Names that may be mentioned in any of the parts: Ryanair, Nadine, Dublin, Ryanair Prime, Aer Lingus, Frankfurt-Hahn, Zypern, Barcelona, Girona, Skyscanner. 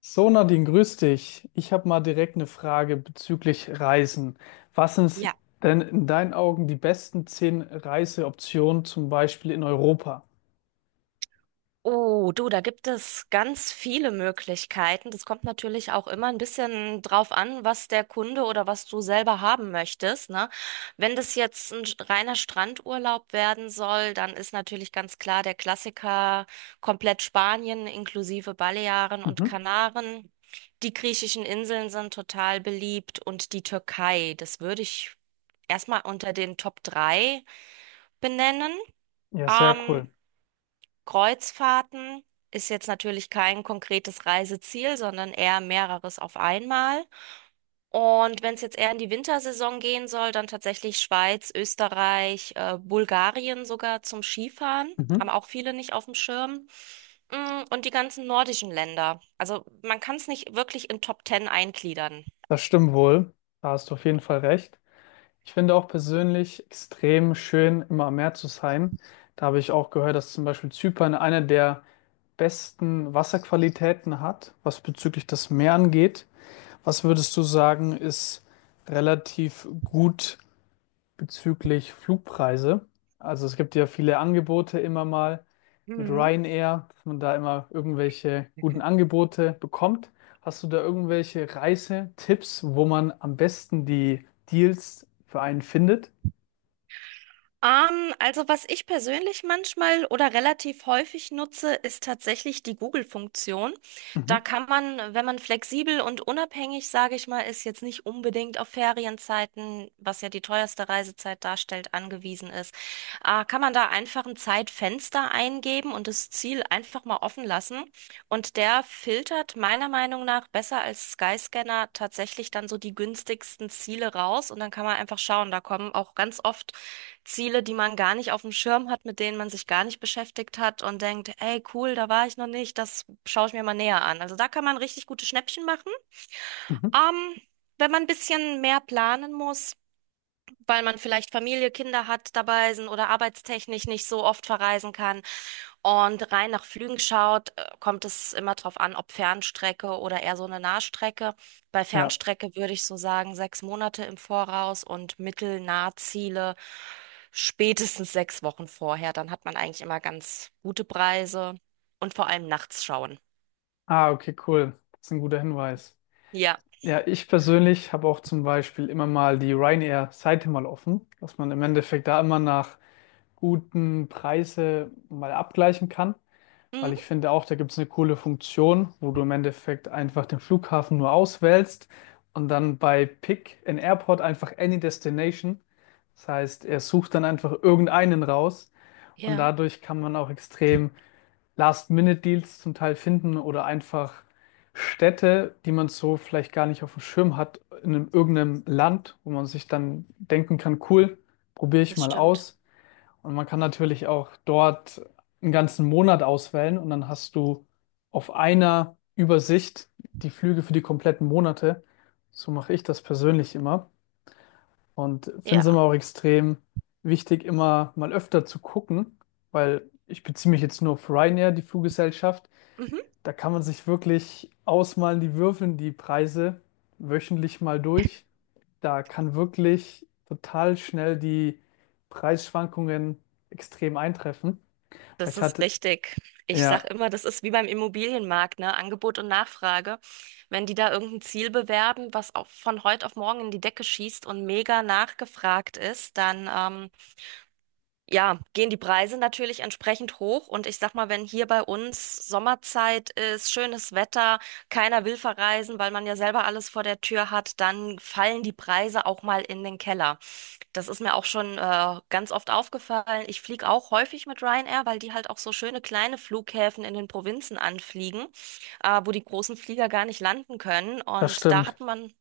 So, Nadine, grüß dich. Ich habe mal direkt eine Frage bezüglich Reisen. Was sind Ja. denn in deinen Augen die besten 10 Reiseoptionen, zum Beispiel in Europa? Oh, du, da gibt es ganz viele Möglichkeiten. Das kommt natürlich auch immer ein bisschen drauf an, was der Kunde oder was du selber haben möchtest, ne? Wenn das jetzt ein reiner Strandurlaub werden soll, dann ist natürlich ganz klar der Klassiker komplett Spanien inklusive Balearen und Mhm. Kanaren. Die griechischen Inseln sind total beliebt und die Türkei, das würde ich erstmal unter den Top 3 benennen. Ja, sehr Ähm, cool. Kreuzfahrten ist jetzt natürlich kein konkretes Reiseziel, sondern eher mehreres auf einmal. Und wenn es jetzt eher in die Wintersaison gehen soll, dann tatsächlich Schweiz, Österreich, Bulgarien sogar zum Skifahren. Mhm. Haben auch viele nicht auf dem Schirm. Und die ganzen nordischen Länder. Also man kann es nicht wirklich in Top Ten eingliedern. Das stimmt wohl. Da hast du auf jeden Fall recht. Ich finde auch persönlich extrem schön, immer am Meer zu sein. Da habe ich auch gehört, dass zum Beispiel Zypern eine der besten Wasserqualitäten hat, was bezüglich das Meer angeht. Was würdest du sagen, ist relativ gut bezüglich Flugpreise? Also es gibt ja viele Angebote immer mal mit Ryanair, dass man da immer irgendwelche guten Angebote bekommt. Hast du da irgendwelche Reisetipps, wo man am besten die Deals für einen findet? Also was ich persönlich manchmal oder relativ häufig nutze, ist tatsächlich die Google-Funktion. Mhm. Da kann man, wenn man flexibel und unabhängig, sage ich mal, ist jetzt nicht unbedingt auf Ferienzeiten, was ja die teuerste Reisezeit darstellt, angewiesen ist, kann man da einfach ein Zeitfenster eingeben und das Ziel einfach mal offen lassen. Und der filtert meiner Meinung nach besser als Skyscanner tatsächlich dann so die günstigsten Ziele raus. Und dann kann man einfach schauen, da kommen auch ganz oft Ziele, die man gar nicht auf dem Schirm hat, mit denen man sich gar nicht beschäftigt hat und denkt, ey, cool, da war ich noch nicht, das schaue ich mir mal näher an. Also da kann man richtig gute Schnäppchen machen. Mhm. Ähm, wenn man ein bisschen mehr planen muss, weil man vielleicht Familie, Kinder hat dabei sind oder arbeitstechnisch nicht so oft verreisen kann, und rein nach Flügen schaut, kommt es immer drauf an, ob Fernstrecke oder eher so eine Nahstrecke. Bei Ja. Fernstrecke würde ich so sagen, 6 Monate im Voraus und Mittel-Nahziele spätestens 6 Wochen vorher. Dann hat man eigentlich immer ganz gute Preise und vor allem nachts schauen. Ah, okay, cool. Das ist ein guter Hinweis. Ja. Ja, ich persönlich habe auch zum Beispiel immer mal die Ryanair-Seite mal offen, dass man im Endeffekt da immer nach guten Preise mal abgleichen kann. Weil ich Mhm. finde auch, da gibt es eine coole Funktion, wo du im Endeffekt einfach den Flughafen nur auswählst und dann bei Pick in Airport einfach Any Destination. Das heißt, er sucht dann einfach irgendeinen raus, und Ja, dadurch kann man auch extrem Last-Minute-Deals zum Teil finden oder einfach Städte, die man so vielleicht gar nicht auf dem Schirm hat, irgendeinem Land, wo man sich dann denken kann, cool, probiere ich das mal stimmt. aus. Und man kann natürlich auch dort einen ganzen Monat auswählen und dann hast du auf einer Übersicht die Flüge für die kompletten Monate. So mache ich das persönlich immer und finde es Ja. immer auch extrem wichtig, immer mal öfter zu gucken, weil ich beziehe mich jetzt nur auf Ryanair, die Fluggesellschaft. Mhm. Da kann man sich wirklich ausmalen, die würfeln die Preise wöchentlich mal durch. Da kann wirklich total schnell die Preisschwankungen extrem eintreffen. Das Ich ist hatte, richtig. Ich sag ja, immer, das ist wie beim Immobilienmarkt, ne? Angebot und Nachfrage. Wenn die da irgendein Ziel bewerben, was auch von heute auf morgen in die Decke schießt und mega nachgefragt ist, dann ja, gehen die Preise natürlich entsprechend hoch. Und ich sag mal, wenn hier bei uns Sommerzeit ist, schönes Wetter, keiner will verreisen, weil man ja selber alles vor der Tür hat, dann fallen die Preise auch mal in den Keller. Das ist mir auch schon ganz oft aufgefallen. Ich fliege auch häufig mit Ryanair, weil die halt auch so schöne kleine Flughäfen in den Provinzen anfliegen, wo die großen Flieger gar nicht landen können. das Und da stimmt. hat man,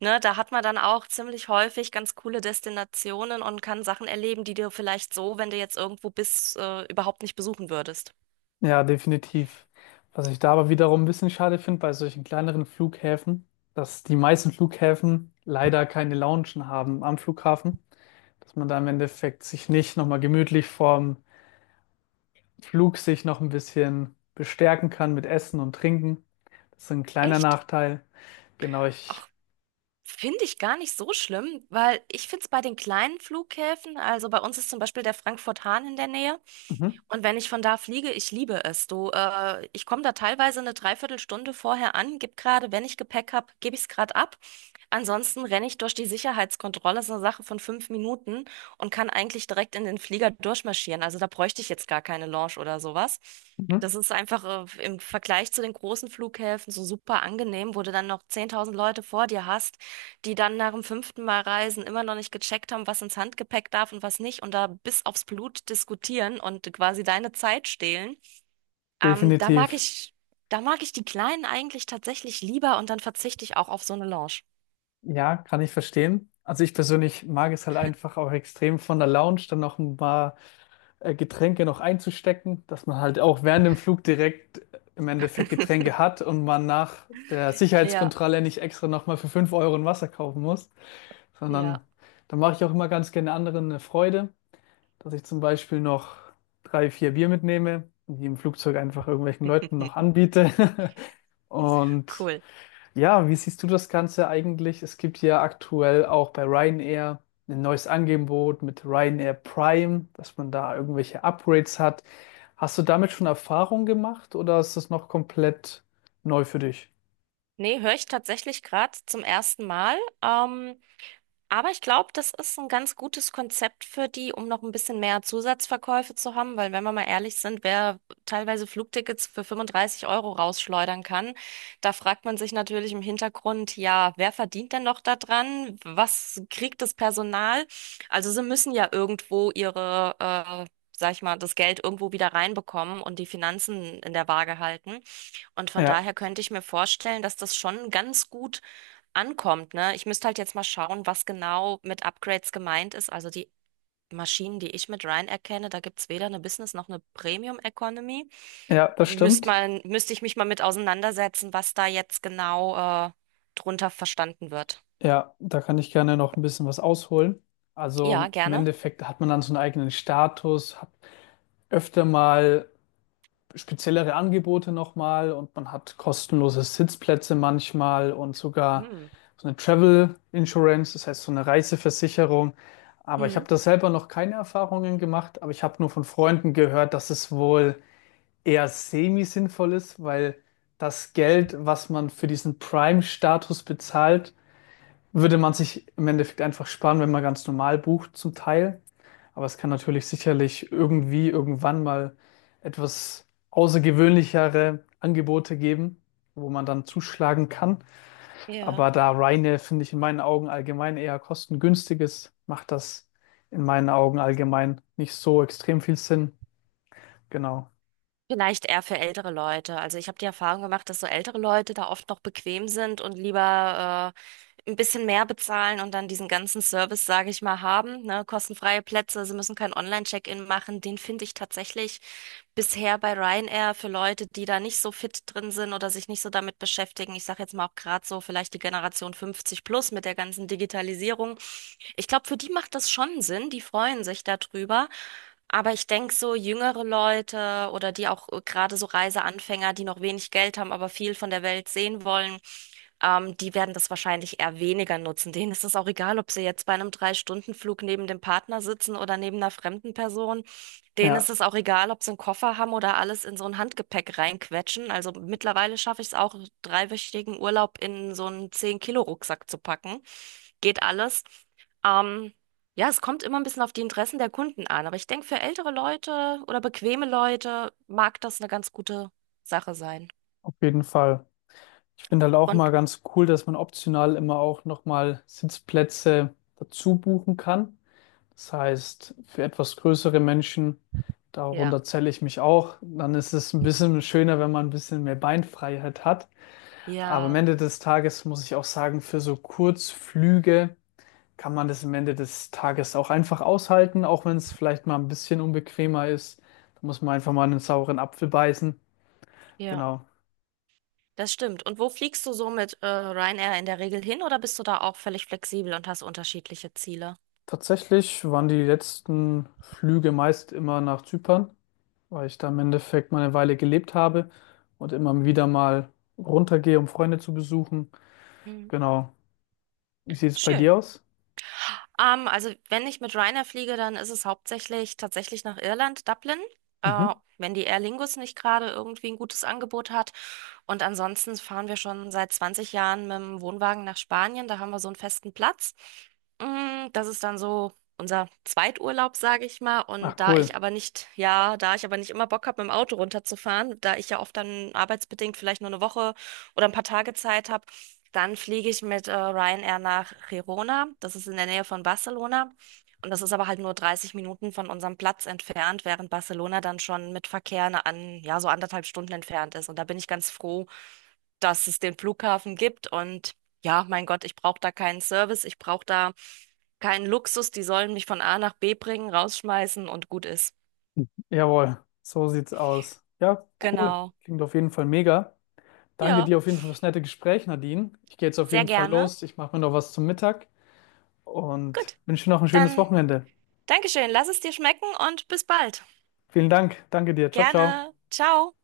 ne, da hat man dann auch ziemlich häufig ganz coole Destinationen und kann Sachen erleben, die du vielleicht so, wenn du jetzt irgendwo bist, überhaupt nicht besuchen würdest. Ja, definitiv. Was ich da aber wiederum ein bisschen schade finde bei solchen kleineren Flughäfen, dass die meisten Flughäfen leider keine Loungen haben am Flughafen, dass man da im Endeffekt sich nicht nochmal gemütlich vorm Flug sich noch ein bisschen bestärken kann mit Essen und Trinken. Das ist ein kleiner Echt? Nachteil. Genau, ich, Finde ich gar nicht so schlimm, weil ich finde es bei den kleinen Flughäfen, also bei uns ist zum Beispiel der Frankfurt-Hahn in der Nähe. mhm. Und wenn ich von da fliege, ich liebe es. Du, ich komme da teilweise eine Dreiviertelstunde vorher an, gib gerade, wenn ich Gepäck habe, gebe ich es gerade ab. Ansonsten renne ich durch die Sicherheitskontrolle, ist eine Sache von 5 Minuten und kann eigentlich direkt in den Flieger durchmarschieren. Also da bräuchte ich jetzt gar keine Lounge oder sowas. Mhm. Das ist einfach, im Vergleich zu den großen Flughäfen so super angenehm, wo du dann noch 10.000 Leute vor dir hast, die dann nach dem fünften Mal Reisen immer noch nicht gecheckt haben, was ins Handgepäck darf und was nicht und da bis aufs Blut diskutieren und quasi deine Zeit stehlen. Ähm, da mag Definitiv. ich, da mag ich die Kleinen eigentlich tatsächlich lieber und dann verzichte ich auch auf so eine Lounge. Ja, kann ich verstehen. Also ich persönlich mag es halt einfach auch extrem von der Lounge dann noch ein paar Getränke noch einzustecken, dass man halt auch während dem Flug direkt im Endeffekt Getränke hat und man nach der Ja, Sicherheitskontrolle nicht extra nochmal für 5 € ein Wasser kaufen muss, sondern ja, da mache ich auch immer ganz gerne anderen eine Freude, dass ich zum Beispiel noch drei, vier Bier mitnehme und die im Flugzeug einfach irgendwelchen Leuten noch anbiete. Und cool. ja, wie siehst du das Ganze eigentlich? Es gibt ja aktuell auch bei Ryanair ein neues Angebot mit Ryanair Prime, dass man da irgendwelche Upgrades hat. Hast du damit schon Erfahrung gemacht oder ist das noch komplett neu für dich? Nee, höre ich tatsächlich gerade zum ersten Mal. Aber ich glaube, das ist ein ganz gutes Konzept für die, um noch ein bisschen mehr Zusatzverkäufe zu haben, weil wenn wir mal ehrlich sind, wer teilweise Flugtickets für 35 € rausschleudern kann, da fragt man sich natürlich im Hintergrund, ja, wer verdient denn noch daran? Was kriegt das Personal? Also sie müssen ja irgendwo ihre, sag ich mal, das Geld irgendwo wieder reinbekommen und die Finanzen in der Waage halten. Und von Ja, daher könnte ich mir vorstellen, dass das schon ganz gut ankommt, ne? Ich müsste halt jetzt mal schauen, was genau mit Upgrades gemeint ist. Also die Maschinen, die ich mit Ryan erkenne, da gibt's weder eine Business noch eine Premium Economy. ja, das Müsste stimmt. man, müsste ich mich mal mit auseinandersetzen, was da jetzt genau drunter verstanden wird. Ja, da kann ich gerne noch ein bisschen was ausholen. Also Ja, im gerne. Endeffekt hat man dann so einen eigenen Status, hat öfter mal speziellere Angebote nochmal und man hat kostenlose Sitzplätze manchmal und sogar Hm. so eine Travel Insurance, das heißt so eine Reiseversicherung. Aber ich habe Mhm. da selber noch keine Erfahrungen gemacht, aber ich habe nur von Freunden gehört, dass es wohl eher semi-sinnvoll ist, weil das Geld, was man für diesen Prime-Status bezahlt, würde man sich im Endeffekt einfach sparen, wenn man ganz normal bucht zum Teil. Aber es kann natürlich sicherlich Mhm. irgendwie irgendwann mal etwas außergewöhnlichere Angebote geben, wo man dann zuschlagen kann. Ja. Aber da Ryanair, finde ich, in meinen Augen allgemein eher kostengünstig ist, macht das in meinen Augen allgemein nicht so extrem viel Sinn. Genau. Vielleicht eher für ältere Leute. Also ich habe die Erfahrung gemacht, dass so ältere Leute da oft noch bequem sind und lieber ein bisschen mehr bezahlen und dann diesen ganzen Service, sage ich mal, haben. Ne? Kostenfreie Plätze, sie müssen kein Online-Check-in machen. Den finde ich tatsächlich bisher bei Ryanair für Leute, die da nicht so fit drin sind oder sich nicht so damit beschäftigen. Ich sage jetzt mal auch gerade so vielleicht die Generation 50 plus mit der ganzen Digitalisierung. Ich glaube, für die macht das schon Sinn. Die freuen sich darüber. Aber ich denke, so jüngere Leute oder die auch gerade so Reiseanfänger, die noch wenig Geld haben, aber viel von der Welt sehen wollen, die werden das wahrscheinlich eher weniger nutzen. Denen ist es auch egal, ob sie jetzt bei einem 3-Stunden-Flug neben dem Partner sitzen oder neben einer fremden Person. Denen ist Ja, es auch egal, ob sie einen Koffer haben oder alles in so ein Handgepäck reinquetschen. Also mittlerweile schaffe ich es auch, dreiwöchigen Urlaub in so einen 10 Kilo rucksack zu packen. Geht alles. Ähm, ja, es kommt immer ein bisschen auf die Interessen der Kunden an, aber ich denke, für ältere Leute oder bequeme Leute mag das eine ganz gute Sache sein. auf jeden Fall. Ich finde halt auch Und mal ganz cool, dass man optional immer auch nochmal Sitzplätze dazu buchen kann. Das heißt, für etwas größere Menschen, ja, darunter zähle ich mich auch, dann ist es ein bisschen schöner, wenn man ein bisschen mehr Beinfreiheit hat. Aber am ja, Ende des Tages muss ich auch sagen, für so Kurzflüge kann man das am Ende des Tages auch einfach aushalten, auch wenn es vielleicht mal ein bisschen unbequemer ist. Da muss man einfach mal einen sauren Apfel beißen. ja, Genau. das stimmt. Und wo fliegst du so mit Ryanair in der Regel hin oder bist du da auch völlig flexibel und hast unterschiedliche Ziele? Tatsächlich waren die letzten Flüge meist immer nach Zypern, weil ich da im Endeffekt mal eine Weile gelebt habe und immer wieder mal runtergehe, um Freunde zu besuchen. Hm. Genau. Wie sieht es bei Schön. dir aus? Also wenn ich mit Ryanair fliege, dann ist es hauptsächlich tatsächlich nach Irland, Dublin. Äh, Mhm. wenn die Aer Lingus nicht gerade irgendwie ein gutes Angebot hat. Und ansonsten fahren wir schon seit 20 Jahren mit dem Wohnwagen nach Spanien. Da haben wir so einen festen Platz. Das ist dann so unser Zweiturlaub, sage ich mal. Und Ach, da ich cool. aber nicht, ja, da ich aber nicht immer Bock habe, mit dem Auto runterzufahren, da ich ja oft dann arbeitsbedingt vielleicht nur eine Woche oder ein paar Tage Zeit habe, dann fliege ich mit Ryanair nach Girona. Das ist in der Nähe von Barcelona. Und das ist aber halt nur 30 Minuten von unserem Platz entfernt, während Barcelona dann schon mit Verkehr an, ja, so anderthalb Stunden entfernt ist. Und da bin ich ganz froh, dass es den Flughafen gibt. Und ja, mein Gott, ich brauche da keinen Service, ich brauche da keinen Luxus. Die sollen mich von A nach B bringen, rausschmeißen und gut ist. Jawohl, so sieht's aus. Ja, cool. Genau. Klingt auf jeden Fall mega. Danke Ja, dir auf jeden Fall fürs nette Gespräch, Nadine. Ich gehe jetzt auf sehr jeden Fall gerne. los. Ich mache mir noch was zum Mittag und Gut, wünsche dir noch ein schönes dann Wochenende. Dankeschön. Lass es dir schmecken und bis bald. Vielen Dank. Danke dir. Ciao, ciao. Gerne. Ciao.